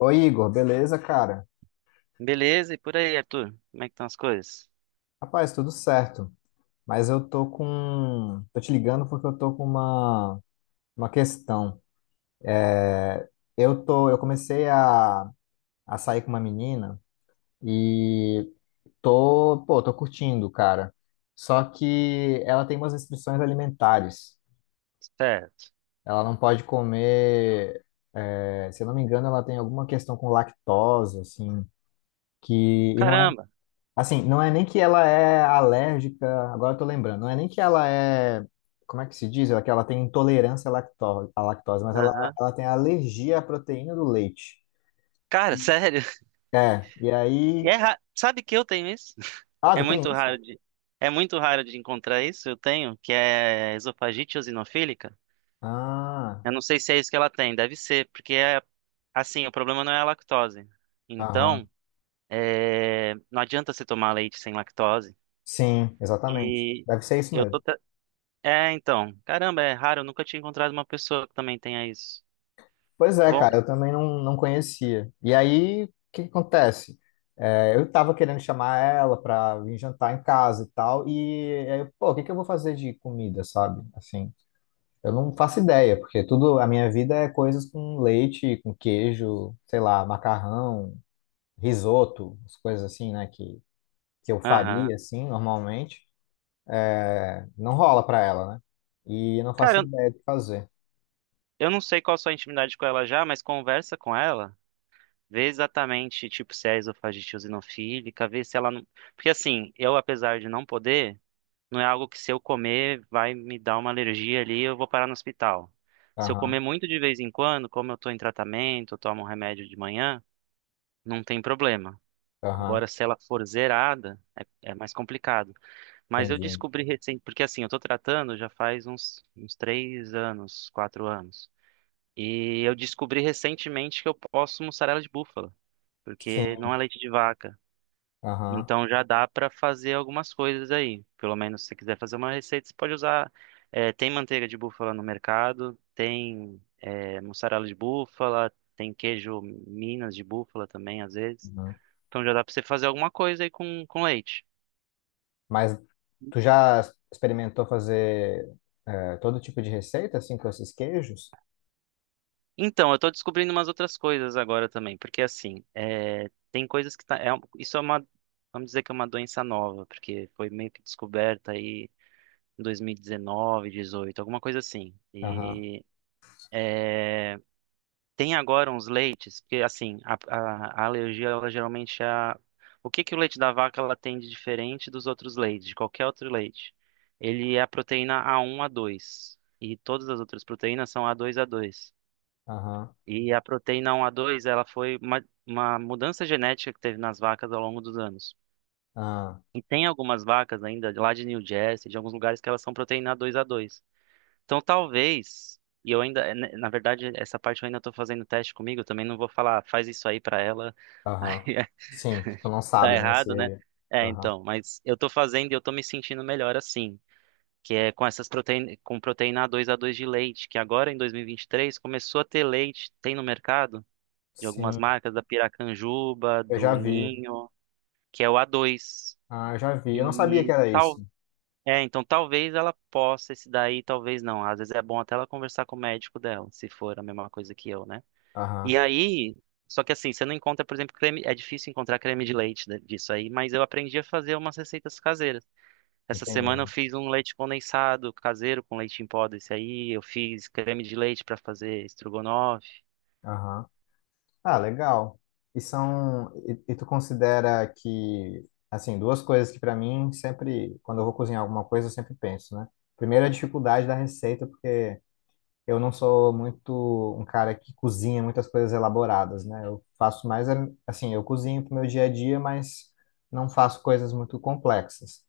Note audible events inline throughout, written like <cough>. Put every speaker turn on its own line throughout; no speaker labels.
Oi, Igor, beleza, cara?
Beleza, e por aí, Arthur? Como é que estão as coisas?
Rapaz, tudo certo. Mas eu tô com. Tô te ligando porque eu tô com uma questão. Eu tô. Eu comecei a sair com uma menina e tô. Pô, tô curtindo, cara. Só que ela tem umas restrições alimentares.
Certo.
Ela não pode comer. É, se eu não me engano, ela tem alguma questão com lactose, assim. Que, e não é.
Caramba.
Assim, não é nem que ela é alérgica, agora eu tô lembrando, não é nem que ela é, como é que se diz? É que ela tem intolerância à lactose, mas ela,
Aham.
ela tem alergia à proteína do leite.
Cara, sério. <laughs>
É, e aí.
Sabe que eu tenho isso? <laughs>
Ah,
É
tu tem
muito
isso?
raro de... É muito raro de encontrar isso, eu tenho, que é esofagite eosinofílica.
Ah,
Eu não sei se é isso que ela tem, deve ser, porque é assim, o problema não é a lactose.
aham.
Então, é, não adianta você tomar leite sem lactose.
Sim, exatamente.
E
Deve ser isso
eu tô.
mesmo.
tra- É, então. Caramba, é raro, eu nunca tinha encontrado uma pessoa que também tenha isso.
Pois é,
Bom,
cara, eu também não conhecia. E aí, o que que acontece? É, eu tava querendo chamar ela pra vir jantar em casa e tal, e aí, pô, o que que eu vou fazer de comida, sabe? Assim. Eu não faço ideia, porque tudo a minha vida é coisas com leite, com queijo, sei lá, macarrão, risoto, as coisas assim, né, que eu
aham.
faria assim normalmente. É, não rola pra ela, né? E eu não faço
Cara,
ideia do que fazer.
eu não sei qual a sua intimidade com ela já, mas conversa com ela. Vê exatamente, tipo, se é esofagite eosinofílica, vê se ela não... Porque assim, eu, apesar de não poder, não é algo que se eu comer vai me dar uma alergia ali e eu vou parar no hospital. Se eu comer
Aham,
muito de vez em quando, como eu tô em tratamento, eu tomo um remédio de manhã, não tem problema.
aham,
Agora, se ela for zerada, é, é mais complicado. Mas eu
entendi.
descobri recente, porque assim, eu tô tratando já faz uns 3 anos, 4 anos. E eu descobri recentemente que eu posso mussarela de búfala, porque não
Sim,
é leite de vaca.
aham,
Então já dá para fazer algumas coisas aí. Pelo menos se você quiser fazer uma receita, você pode usar. Tem manteiga de búfala no mercado, tem mussarela de búfala, tem queijo Minas de búfala também, às vezes.
aham.
Então já dá para você fazer alguma coisa aí com leite.
Mas tu já experimentou fazer todo tipo de receita, assim, com esses queijos?
Então, eu tô descobrindo umas outras coisas agora também, porque assim, é, tem coisas que tá, isso é uma, vamos dizer que é uma doença nova, porque foi meio que descoberta aí em 2019, 18, alguma coisa assim.
Aham,
E tem agora uns leites, porque assim, a alergia, ela geralmente é a, o que que o leite da vaca ela tem de diferente dos outros leites, de qualquer outro leite? Ele é a proteína A1, A2, e todas as outras proteínas são A2, A2.
aham,
E a proteína 1A2, ela foi uma mudança genética que teve nas vacas ao longo dos anos.
aham,
E tem algumas vacas ainda, de lá de New Jersey, de alguns lugares que elas são proteína 2A2. Então talvez, e eu ainda, né, na verdade, essa parte eu ainda estou fazendo teste comigo, eu também não vou falar, "Ah, faz isso aí para ela". <laughs> aí
aham.
é-
Sim, que tu não
tá
sabe, né?
errado, né?
Se...
É,
Aham.
então, mas eu tô fazendo e eu tô me sentindo melhor assim, que é com essas proteína, com proteína 2A2 de leite, que agora em 2023 começou a ter leite, tem no mercado, de algumas
Sim,
marcas, da Piracanjuba,
eu já
do
vi.
Ninho, que é o A2.
Ah, eu já vi. Eu não sabia que
E
era isso.
tal, é, então talvez ela possa esse daí, talvez não. Às vezes é bom até ela conversar com o médico dela, se for a mesma coisa que eu, né? E
Aham,
aí, só que assim, você não encontra, por exemplo, creme, é difícil encontrar creme de leite disso aí, mas eu aprendi a fazer umas receitas caseiras. Essa semana eu
entendi.
fiz um leite condensado caseiro com leite em pó desse aí, eu fiz creme de leite para fazer estrogonofe.
Aham. Ah, legal. E são. E tu considera que, assim, duas coisas que pra mim sempre, quando eu vou cozinhar alguma coisa, eu sempre penso, né? Primeiro, a dificuldade da receita, porque eu não sou muito um cara que cozinha muitas coisas elaboradas, né? Eu faço mais, é, assim, eu cozinho pro meu dia a dia, mas não faço coisas muito complexas.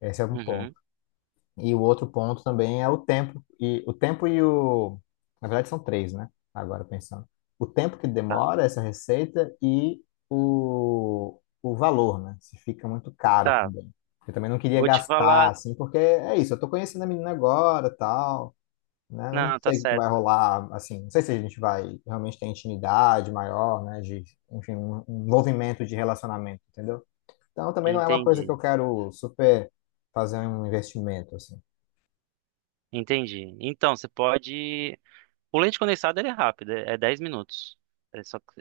Esse é um ponto.
Uhum,
E o outro ponto também é o tempo. E o tempo e o. Na verdade, são três, né? Agora pensando. O tempo que
tá.
demora essa receita e o valor, né? Se fica muito caro
Tá,
também. Eu também não queria
vou te
gastar,
falar.
assim, porque é isso, eu tô conhecendo a menina agora, tal, né? Eu não
Não, tá
sei o que
certo.
vai rolar, assim, não sei se a gente vai realmente ter intimidade maior, né? De, enfim, um envolvimento de relacionamento, entendeu? Então também não é uma coisa que
Entendi,
eu quero super fazer um investimento, assim.
entendi. Então, você pode. O leite condensado ele é rápido, é 10 minutos. É só que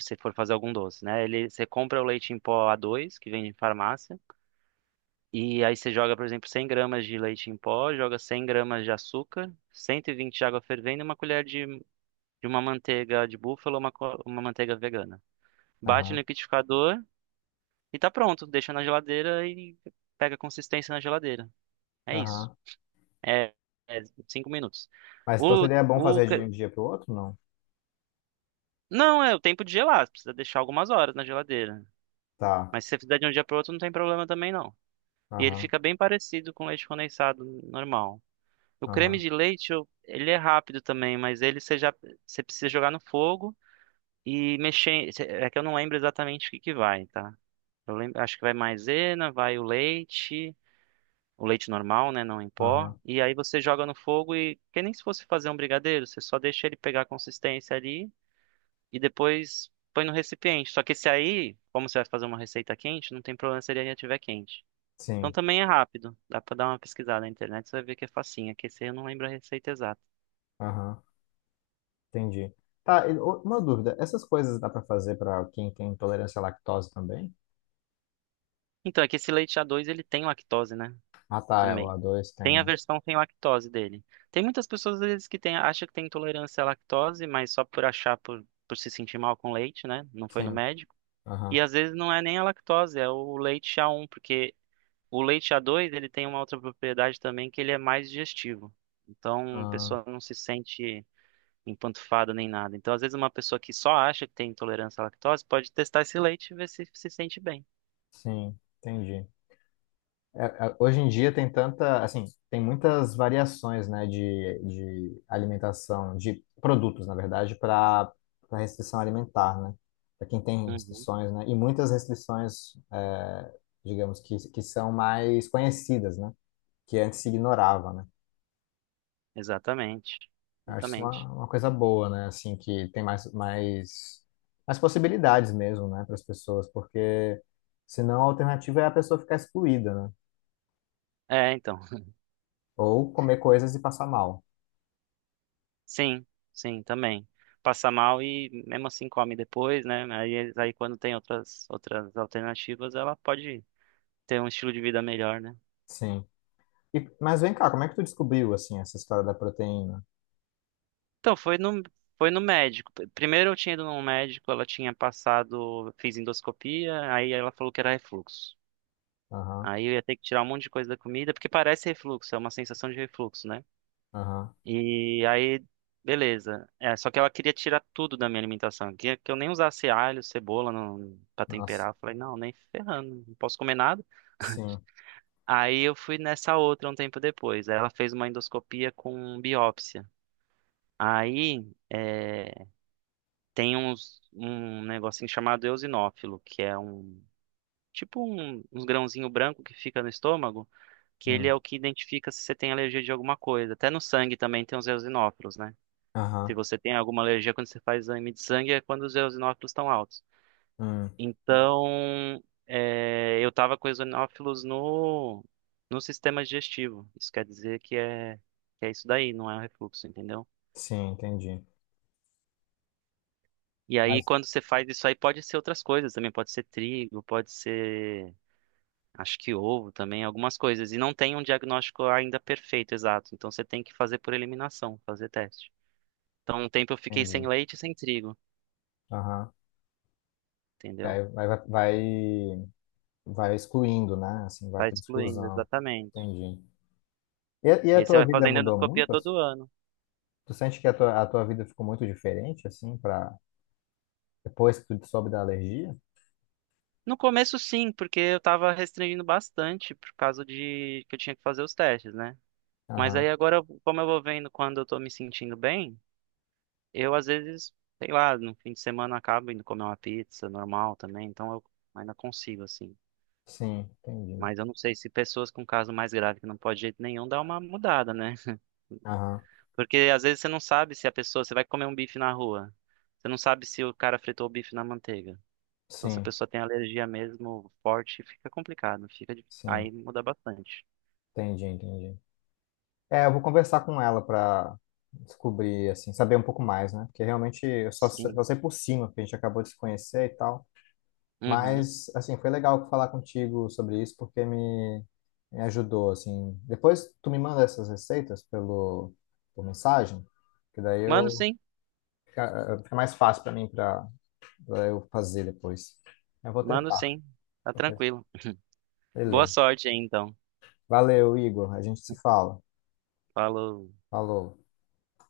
se você for fazer algum doce, né? Ele, você compra o leite em pó a dois, que vem em farmácia, e aí você joga, por exemplo, 100 gramas de leite em pó, joga 100 gramas de açúcar, 120 de água fervendo e uma colher de uma manteiga de búfalo ou uma manteiga vegana. Bate no
Aham,
liquidificador e tá pronto. Deixa na geladeira e pega consistência na geladeira. É isso.
aham.
É, é 5 minutos.
Mas então
O,
seria bom
o,
fazer de
ca-
um dia para o outro, não?
não, é o tempo de gelar. Você precisa deixar algumas horas na geladeira.
Tá.
Mas se você fizer de um dia para outro, não tem problema também, não. E ele
Aham,
fica bem parecido com leite condensado normal. O creme
aham,
de leite, ele é rápido também, mas ele você já você precisa jogar no fogo e mexer. É que eu não lembro exatamente o que que vai, tá? Eu lembro, acho que vai maisena, vai o leite. O leite normal, né, não em pó,
aham.
e aí você joga no fogo e que nem se fosse fazer um brigadeiro, você só deixa ele pegar a consistência ali e depois põe no recipiente. Só que esse aí, como você vai fazer uma receita quente, não tem problema se ele ainda estiver quente. Então
Sim,
também é rápido, dá pra dar uma pesquisada na internet, você vai ver que é facinho. É que esse aí eu não lembro a receita exata.
aham. Entendi. Tá, e o- uma dúvida. Essas coisas dá para fazer para quem tem intolerância à lactose também?
Então, é que esse leite a dois ele tem lactose, né?
Ah, tá, é, o
Também.
A2 tem,
Tem a
né?
versão sem lactose dele. Tem muitas pessoas, às vezes, que tem, acham que tem intolerância à lactose, mas só por achar, por se sentir mal com leite, né? Não foi no
Sim,
médico. E
aham.
às vezes não é nem a lactose, é o leite a um porque o leite a dois ele tem uma outra propriedade também que ele é mais digestivo. Então a
Ah,
pessoa não se sente empantufada nem nada. Então às vezes uma pessoa que só acha que tem intolerância à lactose pode testar esse leite e ver se se sente bem.
sim, entendi. É, é, hoje em dia tem tanta, assim, tem muitas variações, né, de alimentação, de produtos, na verdade, para restrição alimentar, né? Para quem tem
Uhum,
restrições, né? E muitas restrições, é, digamos que são mais conhecidas, né? Que antes se ignorava, né?
exatamente,
Eu acho isso
exatamente.
uma coisa boa, né? Assim, que tem mais, mais possibilidades mesmo, né, para as pessoas, porque senão a alternativa é a pessoa ficar excluída, né?
É, então, <laughs>
Ou comer coisas e passar mal.
sim, sim, também. Passa mal e mesmo assim come depois, né? Aí, aí quando tem outras, outras alternativas, ela pode ter um estilo de vida melhor, né?
Sim. E- mas vem cá, como é que tu descobriu, assim, essa história da proteína?
Então, foi no médico. Primeiro eu tinha ido num médico, ela tinha passado, fiz endoscopia, aí ela falou que era refluxo.
Aham,
Aí eu ia ter que tirar um monte de coisa da comida, porque parece refluxo, é uma sensação de refluxo, né?
aham,
E aí, beleza. É, só que ela queria tirar tudo da minha alimentação. Queria que eu nem usasse alho, cebola não, pra
nossa,
temperar. Eu falei, não, nem ferrando, não posso comer nada.
sim,
Aí eu fui nessa outra um tempo depois. Aí ela fez uma endoscopia com biópsia. Aí. É, tem uns, um negocinho chamado eosinófilo, que é um tipo um, uns grãozinho branco que fica no estômago, que ele é
hum,
o que identifica se você tem alergia de alguma coisa. Até no sangue também tem os eosinófilos, né? Se
aham,
você tem alguma alergia quando você faz exame de sangue, é quando os eosinófilos estão altos.
hum,
Então, é, eu tava com eosinófilos no sistema digestivo. Isso quer dizer que é isso daí, não é um refluxo, entendeu?
sim, entendi.
E aí,
Mas,
quando você faz isso aí, pode ser outras coisas também. Pode ser trigo, pode ser acho que ovo também, algumas coisas. E não tem um diagnóstico ainda perfeito, exato. Então você tem que fazer por eliminação, fazer teste. Então, um tempo eu fiquei sem
entendi,
leite e sem trigo,
aham. E aí
entendeu?
vai, vai excluindo, né? Assim, vai
Vai
por
excluindo,
exclusão,
exatamente.
entendi. E
E
a
aí você
tua
vai
vida
fazendo
mudou
endoscopia
muito?
todo ano.
Tu sente que a tua vida ficou muito diferente, assim, pra, depois que tu soube da alergia?
No começo, sim, porque eu tava restringindo bastante por causa de que eu tinha que fazer os testes, né? Mas aí
Aham,
agora, como eu vou vendo quando eu tô me sentindo bem, eu às vezes, sei lá, no fim de semana acabo indo comer uma pizza normal também, então eu ainda consigo, assim.
sim, entendi.
Mas eu não sei se pessoas com caso mais grave que não pode de jeito nenhum dá uma mudada, né?
Aham,
Porque às vezes você não sabe se a pessoa, você vai comer um bife na rua, você não sabe se o cara fritou o bife na manteiga. Então se a
sim,
pessoa tem alergia mesmo forte, fica complicado,
sim,
aí muda bastante.
entendi, entendi. É, eu vou conversar com ela para descobrir, assim, saber um pouco mais, né? Porque realmente eu só,
Sim.
só sei por cima, porque a gente acabou de se conhecer e tal.
Uhum.
Mas, assim, foi legal falar contigo sobre isso, porque me ajudou, assim. Depois tu me manda essas receitas pelo, por mensagem, que daí
Mano,
eu
sim.
fica mais fácil para mim, para eu fazer depois. Eu vou
Mano,
tentar.
sim. Tá tranquilo. Boa
Beleza.
sorte aí então.
Valeu, Igor. A gente se fala.
Falou.
Falou.